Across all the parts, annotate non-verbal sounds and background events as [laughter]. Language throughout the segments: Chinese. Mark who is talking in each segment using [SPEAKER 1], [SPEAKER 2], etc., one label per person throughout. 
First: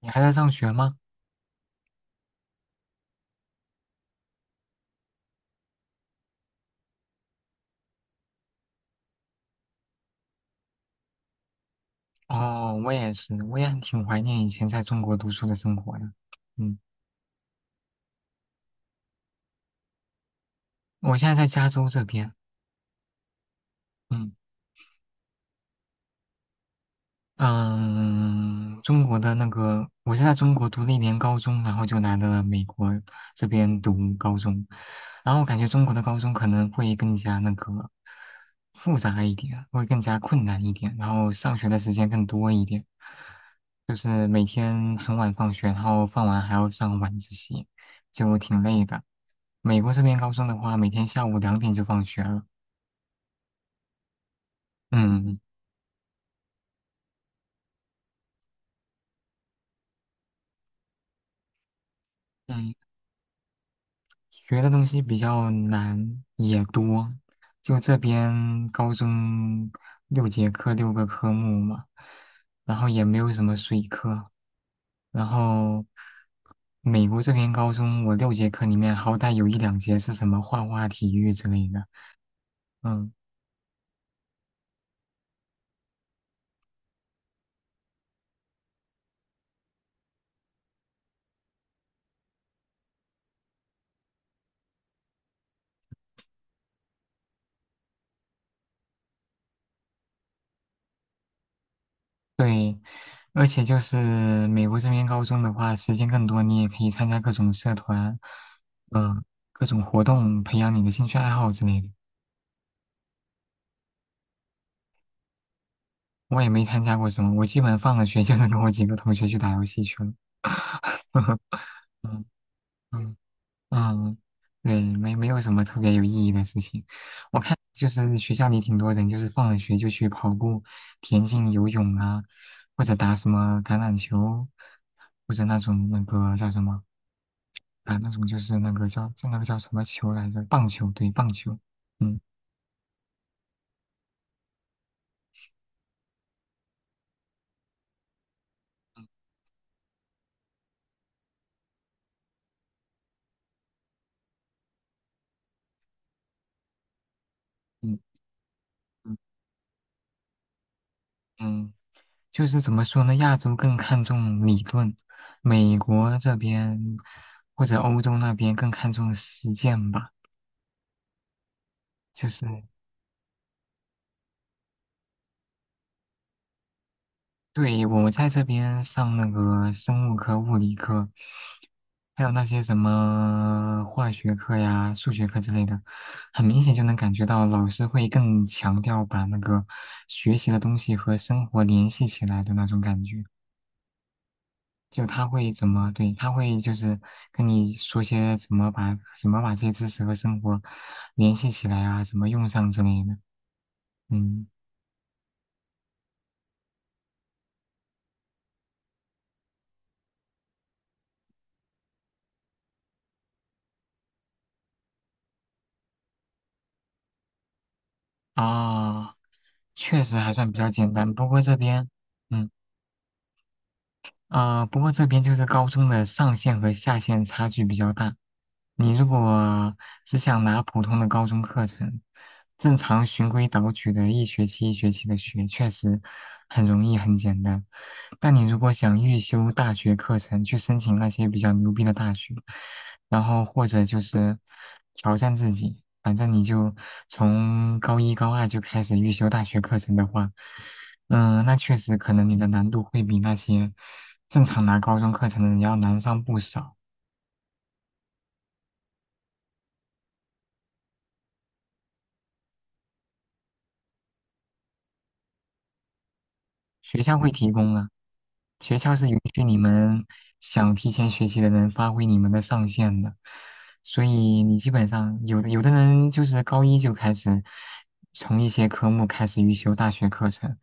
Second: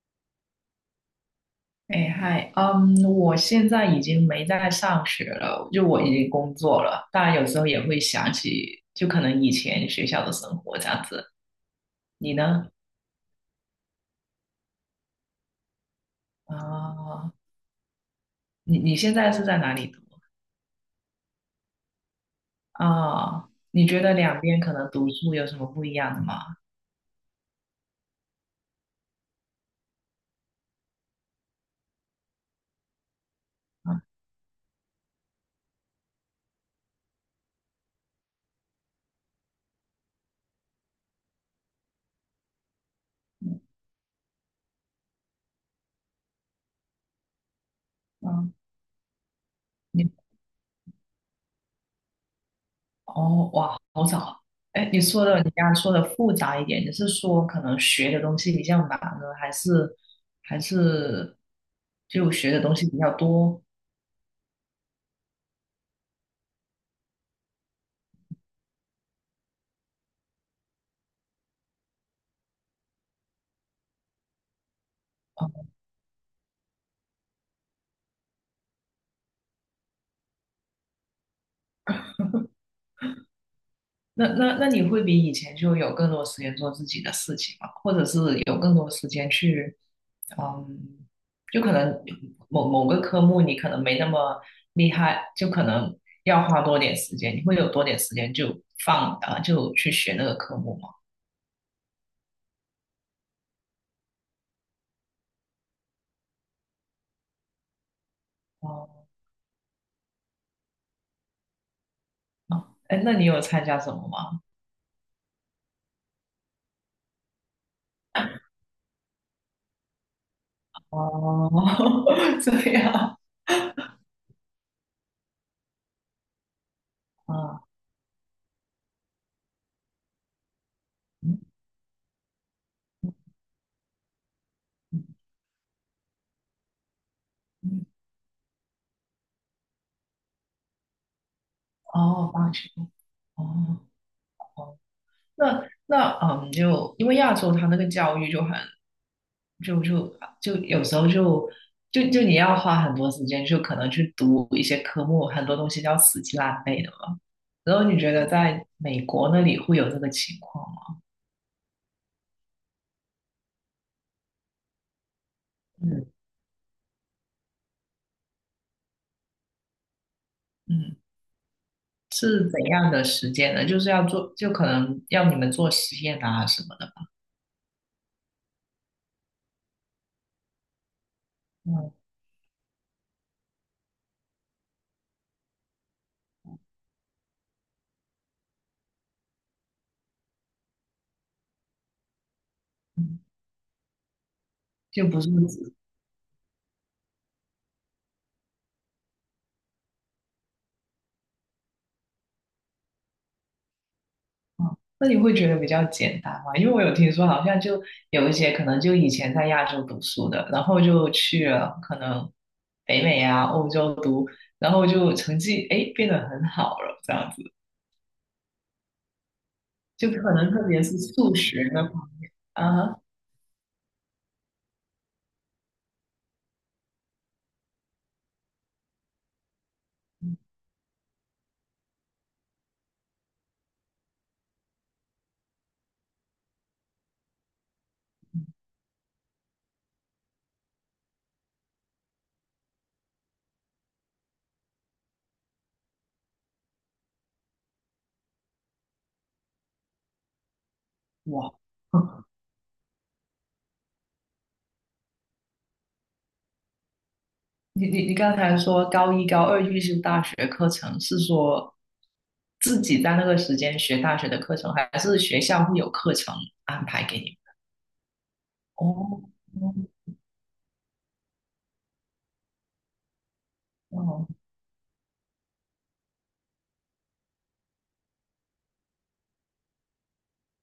[SPEAKER 1] 你还在上学吗？
[SPEAKER 2] 哎嗨，嗯，我现在已经没在上学了，就我已经工作了。当然，有时候也会想起，就可能以前学校的生活这样子。你呢？
[SPEAKER 1] 哦，我也是，我也很挺怀念以前在中国读书的生活的。嗯，
[SPEAKER 2] 啊、你现在是在哪里读？
[SPEAKER 1] 我现在在加州这边。
[SPEAKER 2] 啊、你觉得
[SPEAKER 1] 嗯。
[SPEAKER 2] 两边可能读书有什么不一样的吗？
[SPEAKER 1] 嗯，中国的那个，我是在中国读了一年高中，然后就来了美国这边
[SPEAKER 2] 啊，
[SPEAKER 1] 读高中，然后我感觉中国的高中可能会更加那个复杂一点，会更加困难一点，然后上学的时间更多一点，
[SPEAKER 2] 嗯，
[SPEAKER 1] 就是每天很晚放学，然后放完还要上晚自习，就
[SPEAKER 2] 嗯
[SPEAKER 1] 挺累的。美国这
[SPEAKER 2] 你
[SPEAKER 1] 边高中的话，每天下午2点就放学了。
[SPEAKER 2] 哦，哇，好早。哎，你说
[SPEAKER 1] 嗯
[SPEAKER 2] 的，你刚刚说的复杂一点，你是说可能学的东西比较难呢，还是就学的
[SPEAKER 1] 嗯。
[SPEAKER 2] 东西比较多？
[SPEAKER 1] 学的东西比较难也多，就这边高中六节课六个科目嘛，然后也没有什么水课，然
[SPEAKER 2] 哦
[SPEAKER 1] 后美国这边高中我六节课里面好歹有一两节是什么画画、体育之类的，嗯，
[SPEAKER 2] 那你会比以前就有更多时间做自己的事情吗？或者是有更多时间去，嗯，就可能某某个科目你可能没那么厉害，就可能要花多点时间，你会有多点时间就放啊，就去学那个科目吗？
[SPEAKER 1] 对，而且就是美国这边高中的话，时间更多，你也可以参加各种社团，
[SPEAKER 2] 哦，
[SPEAKER 1] 嗯、各种活动，培养你的兴趣爱好之类的。
[SPEAKER 2] 哦哎，那你有参加什么吗？
[SPEAKER 1] 我也没参加过什么，我基本放了学就是跟我几个同学去打游戏去了。
[SPEAKER 2] 哦，
[SPEAKER 1] [laughs] 嗯
[SPEAKER 2] [laughs] 这
[SPEAKER 1] 嗯
[SPEAKER 2] 样
[SPEAKER 1] 嗯，对，没有什么特别有意义的事情。我看
[SPEAKER 2] 啊，
[SPEAKER 1] 就是学校里挺多人，就是放了学就去跑步、田
[SPEAKER 2] 嗯
[SPEAKER 1] 径、游泳啊，或者打什么橄榄球，
[SPEAKER 2] 嗯
[SPEAKER 1] 或者那种那个叫什么
[SPEAKER 2] 嗯，
[SPEAKER 1] 啊，那种就是那个叫那个叫什么球来着？棒球，对，棒球。嗯
[SPEAKER 2] 哦，棒球，哦。那嗯，就因为亚洲它那个教育就很就有时候就你要花很多时间，就可能去读一些科目，很多东西要死记烂背的嘛。然后
[SPEAKER 1] 嗯嗯
[SPEAKER 2] 你觉得在美
[SPEAKER 1] 嗯。
[SPEAKER 2] 国那里会有这个情况吗？
[SPEAKER 1] 嗯就是怎么说呢？亚洲更看重理论，美
[SPEAKER 2] 嗯
[SPEAKER 1] 国这边或者欧洲那边更看重实践吧。
[SPEAKER 2] 嗯，
[SPEAKER 1] 就是
[SPEAKER 2] 是怎样的时间呢？就是要做，就可能要你们做实验啊什么的。
[SPEAKER 1] 对我在这边上那个生物课、物理课，
[SPEAKER 2] 嗯
[SPEAKER 1] 还有那些什么化学课呀、数学课之类的，很明显就能感觉到老师会更强调把那个学习的东西和生活联系起来的那种感
[SPEAKER 2] 嗯，
[SPEAKER 1] 觉。就
[SPEAKER 2] 就不
[SPEAKER 1] 他
[SPEAKER 2] 是。
[SPEAKER 1] 会怎么，对，他会就是跟你说些怎么把这些知识和生活联系起来啊，怎么用上之类的。嗯，
[SPEAKER 2] 哦，那你会觉得比较简单吗？因为我有听说，好像就有一些可能就以前在亚洲读书的，然后就去了可能北美啊、欧洲读，然后就成绩哎变得很好了，这样子，
[SPEAKER 1] 啊，确
[SPEAKER 2] 就
[SPEAKER 1] 实还
[SPEAKER 2] 可
[SPEAKER 1] 算
[SPEAKER 2] 能
[SPEAKER 1] 比
[SPEAKER 2] 特
[SPEAKER 1] 较
[SPEAKER 2] 别
[SPEAKER 1] 简
[SPEAKER 2] 是
[SPEAKER 1] 单，不
[SPEAKER 2] 数
[SPEAKER 1] 过这
[SPEAKER 2] 学的
[SPEAKER 1] 边，
[SPEAKER 2] 话
[SPEAKER 1] 嗯。
[SPEAKER 2] 啊，
[SPEAKER 1] 啊、不过这边就是高中的上限和下限差距比较大。你如果只想拿普通的高中课程，正常循规蹈矩的一学期一学期的学，确实很容易很简单。但你如果想预修大学课程，去申请那些比较牛逼的大学，然后或者就是挑战自己，反正你就从高一高二就开始预修大学课程的话。嗯，
[SPEAKER 2] 哇，
[SPEAKER 1] 那确实可能你
[SPEAKER 2] [laughs]
[SPEAKER 1] 的难度会比那些正常拿高中课程的人要难上不少。
[SPEAKER 2] 你刚才说高一高二预修大学课程是说自己在那个时间学大学的课程，还是学校会有课程安
[SPEAKER 1] 学
[SPEAKER 2] 排
[SPEAKER 1] 校
[SPEAKER 2] 给
[SPEAKER 1] 会
[SPEAKER 2] 你？
[SPEAKER 1] 提供啊。学
[SPEAKER 2] 哦
[SPEAKER 1] 校是允许你
[SPEAKER 2] 哦
[SPEAKER 1] 们想提前学习的人发挥你们的上限的，所
[SPEAKER 2] 哦。
[SPEAKER 1] 以你基本上有的人就是高一就开始从一些科目开始预修大学课程，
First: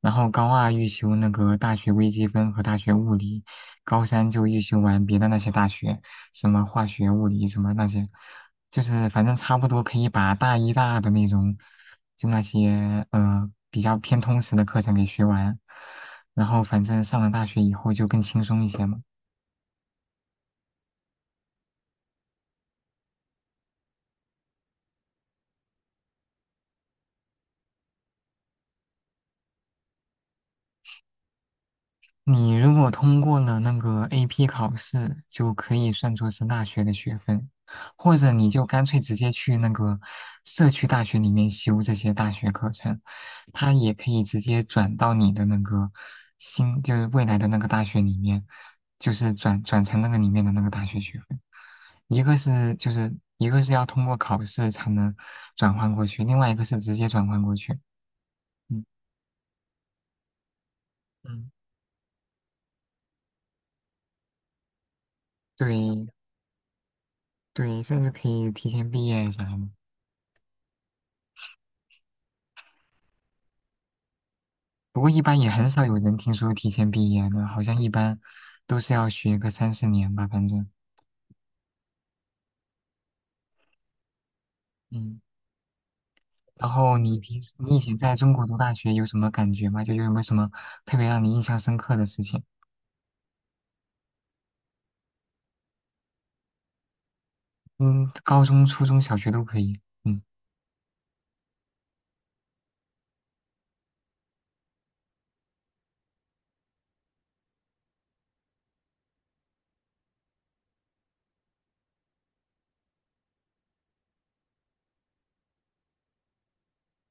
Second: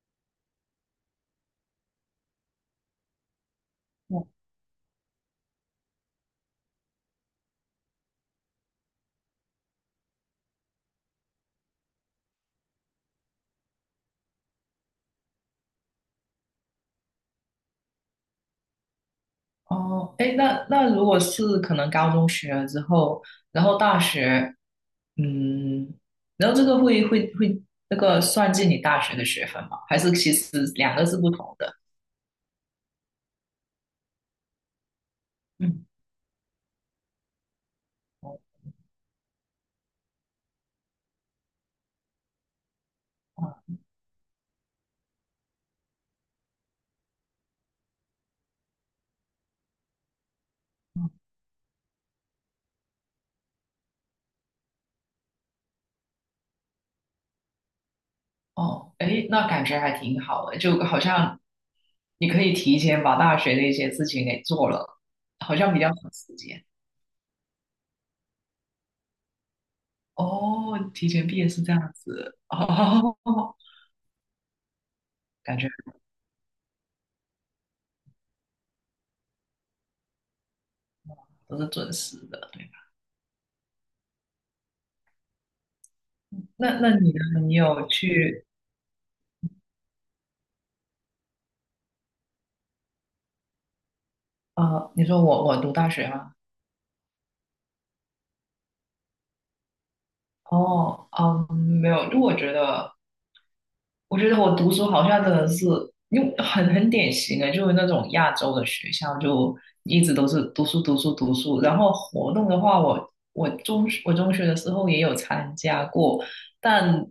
[SPEAKER 1] 然后高二预修那个大学微积分和大学物理，高三就预修完别的那些大学，什么化学、物理什么那些，就是反正差不多可以把大一、大二的那种，就那些比较偏通识的课程给学完。然后反正上了大学以后就更轻松一些嘛。
[SPEAKER 2] 哦，哎，那如果是可能高中学了之后，然后大学，嗯，然后这个会那个算进你大学的学分吗？还是其实两个是不同的？
[SPEAKER 1] 你如果通过了那个 AP 考试，就可
[SPEAKER 2] 嗯，
[SPEAKER 1] 以算作是大学的学分，或者
[SPEAKER 2] 哦，
[SPEAKER 1] 你就干脆直接去那个社区大学里面修这些大学课程，它也可以直接转到你的那个新，就是未来的那个大学里面，就是转成那个里面的那个大学
[SPEAKER 2] 嗯
[SPEAKER 1] 学分。一个是要通过考试才能转换过去，另外一个是直接转换过去。嗯
[SPEAKER 2] 哦，哎，那感觉还挺好的，就好像
[SPEAKER 1] 嗯。
[SPEAKER 2] 你可以提前把大学的一些事情给做了，好像比较
[SPEAKER 1] 对，
[SPEAKER 2] 省时间。
[SPEAKER 1] 对，甚至可以提前毕业啥的。
[SPEAKER 2] 哦，提前毕业是这样子，哦，[laughs]
[SPEAKER 1] 不过一般也
[SPEAKER 2] 感
[SPEAKER 1] 很
[SPEAKER 2] 觉
[SPEAKER 1] 少有人听说提前毕业的，好像一般都是要学个3、4年吧，反正。
[SPEAKER 2] 都是准时的，对吧？
[SPEAKER 1] 嗯，然
[SPEAKER 2] 那
[SPEAKER 1] 后
[SPEAKER 2] 你
[SPEAKER 1] 你平
[SPEAKER 2] 呢？
[SPEAKER 1] 时
[SPEAKER 2] 你
[SPEAKER 1] 你以
[SPEAKER 2] 有
[SPEAKER 1] 前在中
[SPEAKER 2] 去？
[SPEAKER 1] 国读大学有什么感觉吗？就有没有什么特别让你印象深刻的事情？
[SPEAKER 2] 啊，你说我读大学吗？
[SPEAKER 1] 嗯，高中、初中小学都可以。嗯。
[SPEAKER 2] 哦，嗯，没有，就我觉得，我觉得我读书好像真的是，因为很典型的，就是那种亚洲的学校，就一直都是读书读书读书。然后活动的话，我中学的时候也有参加过，但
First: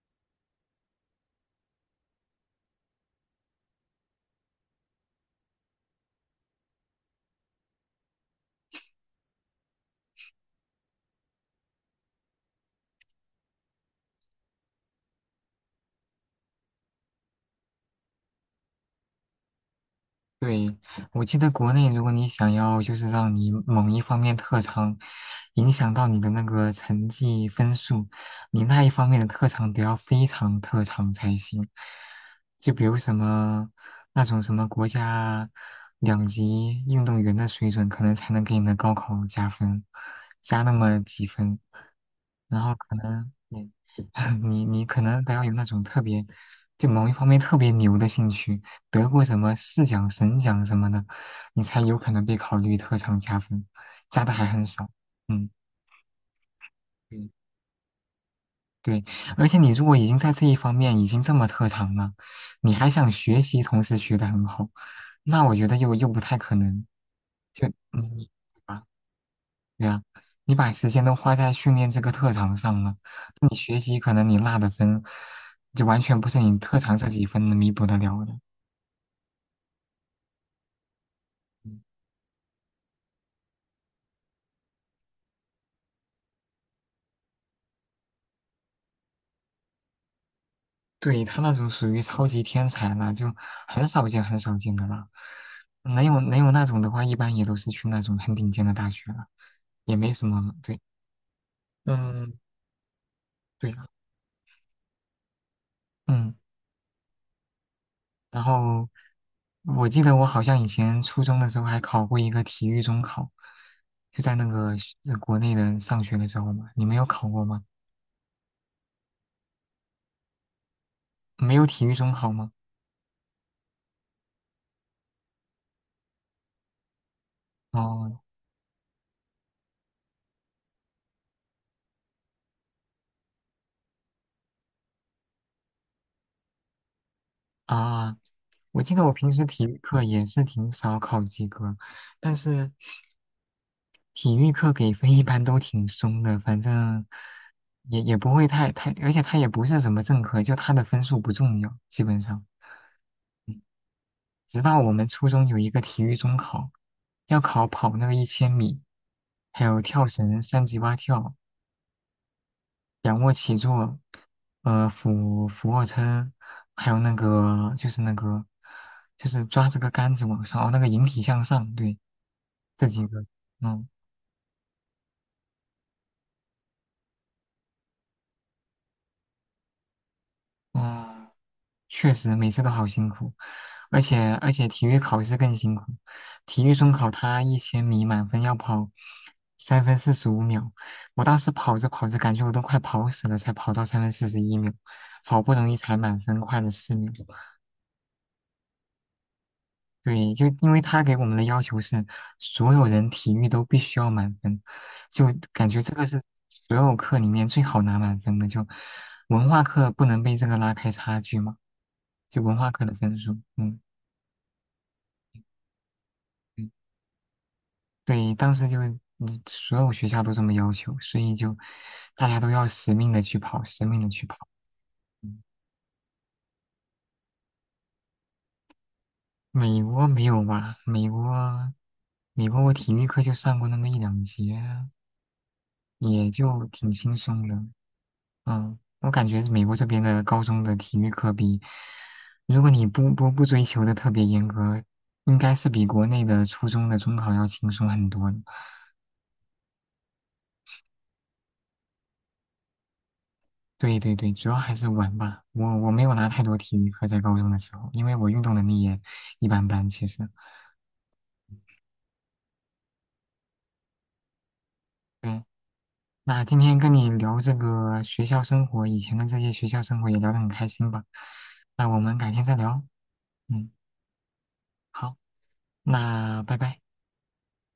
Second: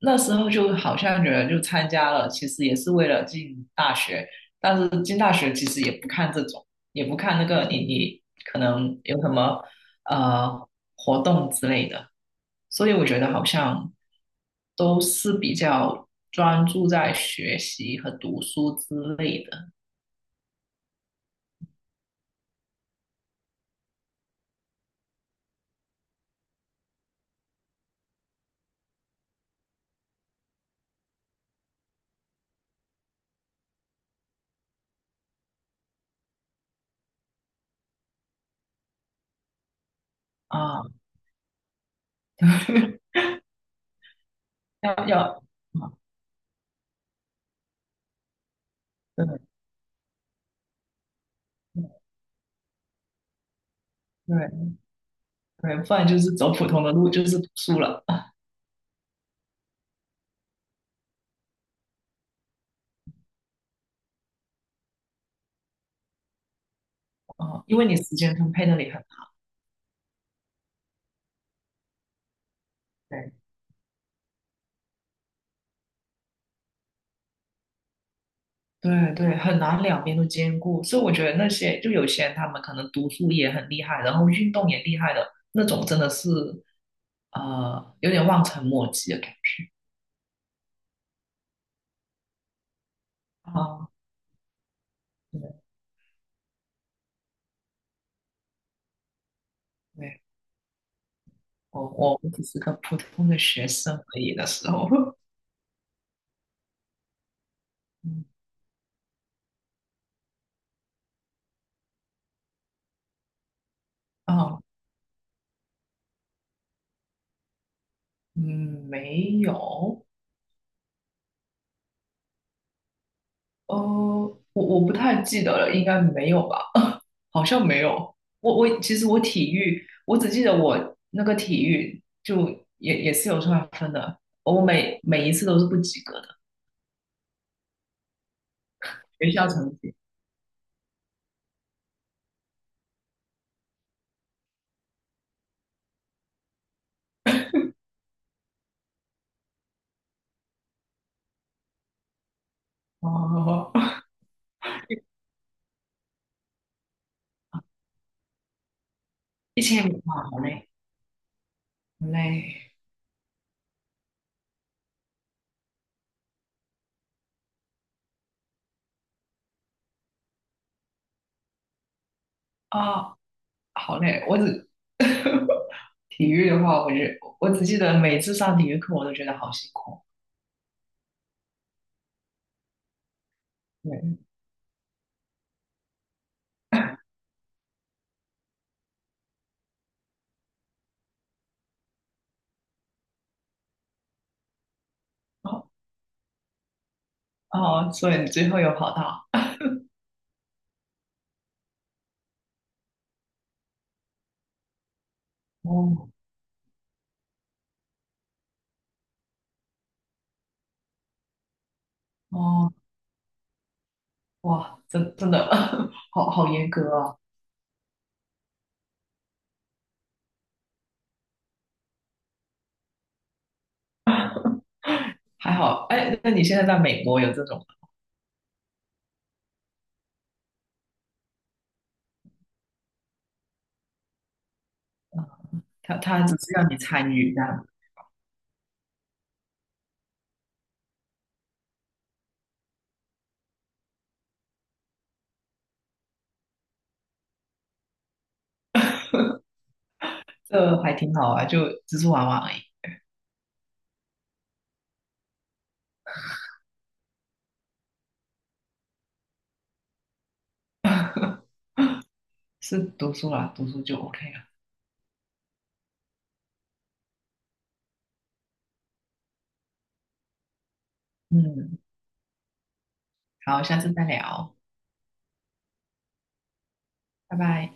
[SPEAKER 2] 那时候就好像觉得就参加了，其实也是为了进大学，但是进大学其实也不看这种，也不看那个你可能有什么呃活动之类的，所以我觉得好像都是比较专注在学习和读书之类的
[SPEAKER 1] 对，我记得国内，如果你想要就是让你某一方面特长影响到你的那个成绩分数，你那一方面的特长得要非常特长才行。就比如什么那种什么国家两级运动员的水准，可能才能给你的高考加分，加那
[SPEAKER 2] 啊，
[SPEAKER 1] 么几分。然后可
[SPEAKER 2] [laughs]
[SPEAKER 1] 能你 [laughs] 你
[SPEAKER 2] 要
[SPEAKER 1] 可
[SPEAKER 2] 要
[SPEAKER 1] 能得
[SPEAKER 2] 啊，
[SPEAKER 1] 要有那种特别，就某一方面特别牛的兴趣，得过什
[SPEAKER 2] 对
[SPEAKER 1] 么市奖、省奖什么的，你才有可能被考虑特长加分，加的还很
[SPEAKER 2] 对
[SPEAKER 1] 少。嗯，
[SPEAKER 2] 对，不然就是走普通的路，就
[SPEAKER 1] 对
[SPEAKER 2] 是读书了
[SPEAKER 1] 对，而且你如果已经在这一方面已经这么特长了，你还想学习，同时学得很好，那我觉得又不太可能，
[SPEAKER 2] 啊，因为你时
[SPEAKER 1] 你
[SPEAKER 2] 间分配那里很好
[SPEAKER 1] 对呀，你把时间都花在训练这个特长上了，
[SPEAKER 2] 对。
[SPEAKER 1] 那你学习可能你落的分，就完全不是你特长这几分能弥补得了的。
[SPEAKER 2] 对对，很难两边都兼顾，所以我觉得那些
[SPEAKER 1] 嗯
[SPEAKER 2] 就有些人他们可能读书也很厉害，然后运动也厉害的那种，真的是有点望尘莫及的感觉
[SPEAKER 1] 对，他那种属于超级天才了，就
[SPEAKER 2] 啊，
[SPEAKER 1] 很
[SPEAKER 2] 啊
[SPEAKER 1] 少见很少见的了。
[SPEAKER 2] 对
[SPEAKER 1] 能有那种的话，一般也都是去那种很顶尖的大学了，也没
[SPEAKER 2] 对，
[SPEAKER 1] 什么。对，
[SPEAKER 2] 我
[SPEAKER 1] 嗯，
[SPEAKER 2] 只是个普通的学
[SPEAKER 1] 对啊，
[SPEAKER 2] 生而已的时候，
[SPEAKER 1] 嗯。
[SPEAKER 2] [laughs] 嗯
[SPEAKER 1] 然后我记得我好像以前初中的时候还考过一个体育中考，就在那
[SPEAKER 2] 哦
[SPEAKER 1] 个国内的上学的时候嘛。你没有考过吗？
[SPEAKER 2] 嗯没有。
[SPEAKER 1] 没有体育中考吗？
[SPEAKER 2] 哦，我不太记得了，应该没有吧？[laughs] 好像没有。
[SPEAKER 1] 哦
[SPEAKER 2] 我其实我体育，我只记得我那个体育就也是有算分的，我每一次都是不及格的，
[SPEAKER 1] 啊，我记得我
[SPEAKER 2] 学
[SPEAKER 1] 平时
[SPEAKER 2] 校
[SPEAKER 1] 体
[SPEAKER 2] 成
[SPEAKER 1] 育
[SPEAKER 2] 绩。
[SPEAKER 1] 课也是挺少考及格，但是体育课给分一般都挺松的，反正也不会太，而且他也不是什么正课，就他的分数不重要，基本上。
[SPEAKER 2] 哦，
[SPEAKER 1] 直到我们初中有一个体育中考，要考跑那个一千米，
[SPEAKER 2] 一
[SPEAKER 1] 还有
[SPEAKER 2] 千米
[SPEAKER 1] 跳
[SPEAKER 2] 哇，好
[SPEAKER 1] 绳、三
[SPEAKER 2] 累，
[SPEAKER 1] 级蛙跳、
[SPEAKER 2] 好累
[SPEAKER 1] 仰卧起坐，俯卧撑，还有那个就是抓这个杆子往上，哦，那个引体向上，对，这几
[SPEAKER 2] 啊，
[SPEAKER 1] 个，嗯
[SPEAKER 2] 好累。我只 [laughs] 体育的话，我只记得每次上体育课我都觉得好辛苦。
[SPEAKER 1] 嗯。确实每次都好辛苦，而
[SPEAKER 2] 对，
[SPEAKER 1] 且而且体育考试更辛苦。体育中考他一千米满分要跑3分45秒，我当时跑着跑着感觉我都快跑死了，才跑到3分41秒，好不
[SPEAKER 2] 哦
[SPEAKER 1] 容易才满分快了4秒。
[SPEAKER 2] 哦，所以你最后有跑到？
[SPEAKER 1] 对，就因为他给我们的要求是所有人体育都必须要满分，就感觉这个
[SPEAKER 2] 哦
[SPEAKER 1] 是所有课里面最好拿满分的，就文化课不能被这个拉开差距嘛，就文化
[SPEAKER 2] 哦。
[SPEAKER 1] 课的分数，嗯。
[SPEAKER 2] 哇，真的 [laughs] 好严
[SPEAKER 1] 嗯
[SPEAKER 2] 格啊！
[SPEAKER 1] 对，当时就你所有学校都这么要求，所以就大家都要死命的去跑，死命的去跑。
[SPEAKER 2] 还好，哎，那你现在在美国有这种吗？
[SPEAKER 1] 美国没有吧？美国，美国我体育课就上过那么一两节，
[SPEAKER 2] 他
[SPEAKER 1] 也
[SPEAKER 2] 只是
[SPEAKER 1] 就
[SPEAKER 2] 让你
[SPEAKER 1] 挺
[SPEAKER 2] 参
[SPEAKER 1] 轻
[SPEAKER 2] 与这
[SPEAKER 1] 松的。
[SPEAKER 2] 样，
[SPEAKER 1] 嗯，我感觉美国这边的高中的体育课比，如果你不不不追求的特别严格，应该是比国内的初中的中考要轻松很多的
[SPEAKER 2] 这还挺好啊，就只是玩玩而已，
[SPEAKER 1] 对对对，主要还是玩吧。我没有拿太多体育课在高中的时候，因为我运动能力也一般般。其实，
[SPEAKER 2] 是读书啦，读书就 OK 了。
[SPEAKER 1] 对，那今天跟你聊这个学校生活，以前的这些学校生活也聊得很开心吧。
[SPEAKER 2] 嗯，
[SPEAKER 1] 那我们改天再聊。
[SPEAKER 2] 好，
[SPEAKER 1] 嗯，
[SPEAKER 2] 下次再聊，
[SPEAKER 1] 好，那拜拜。
[SPEAKER 2] 拜拜。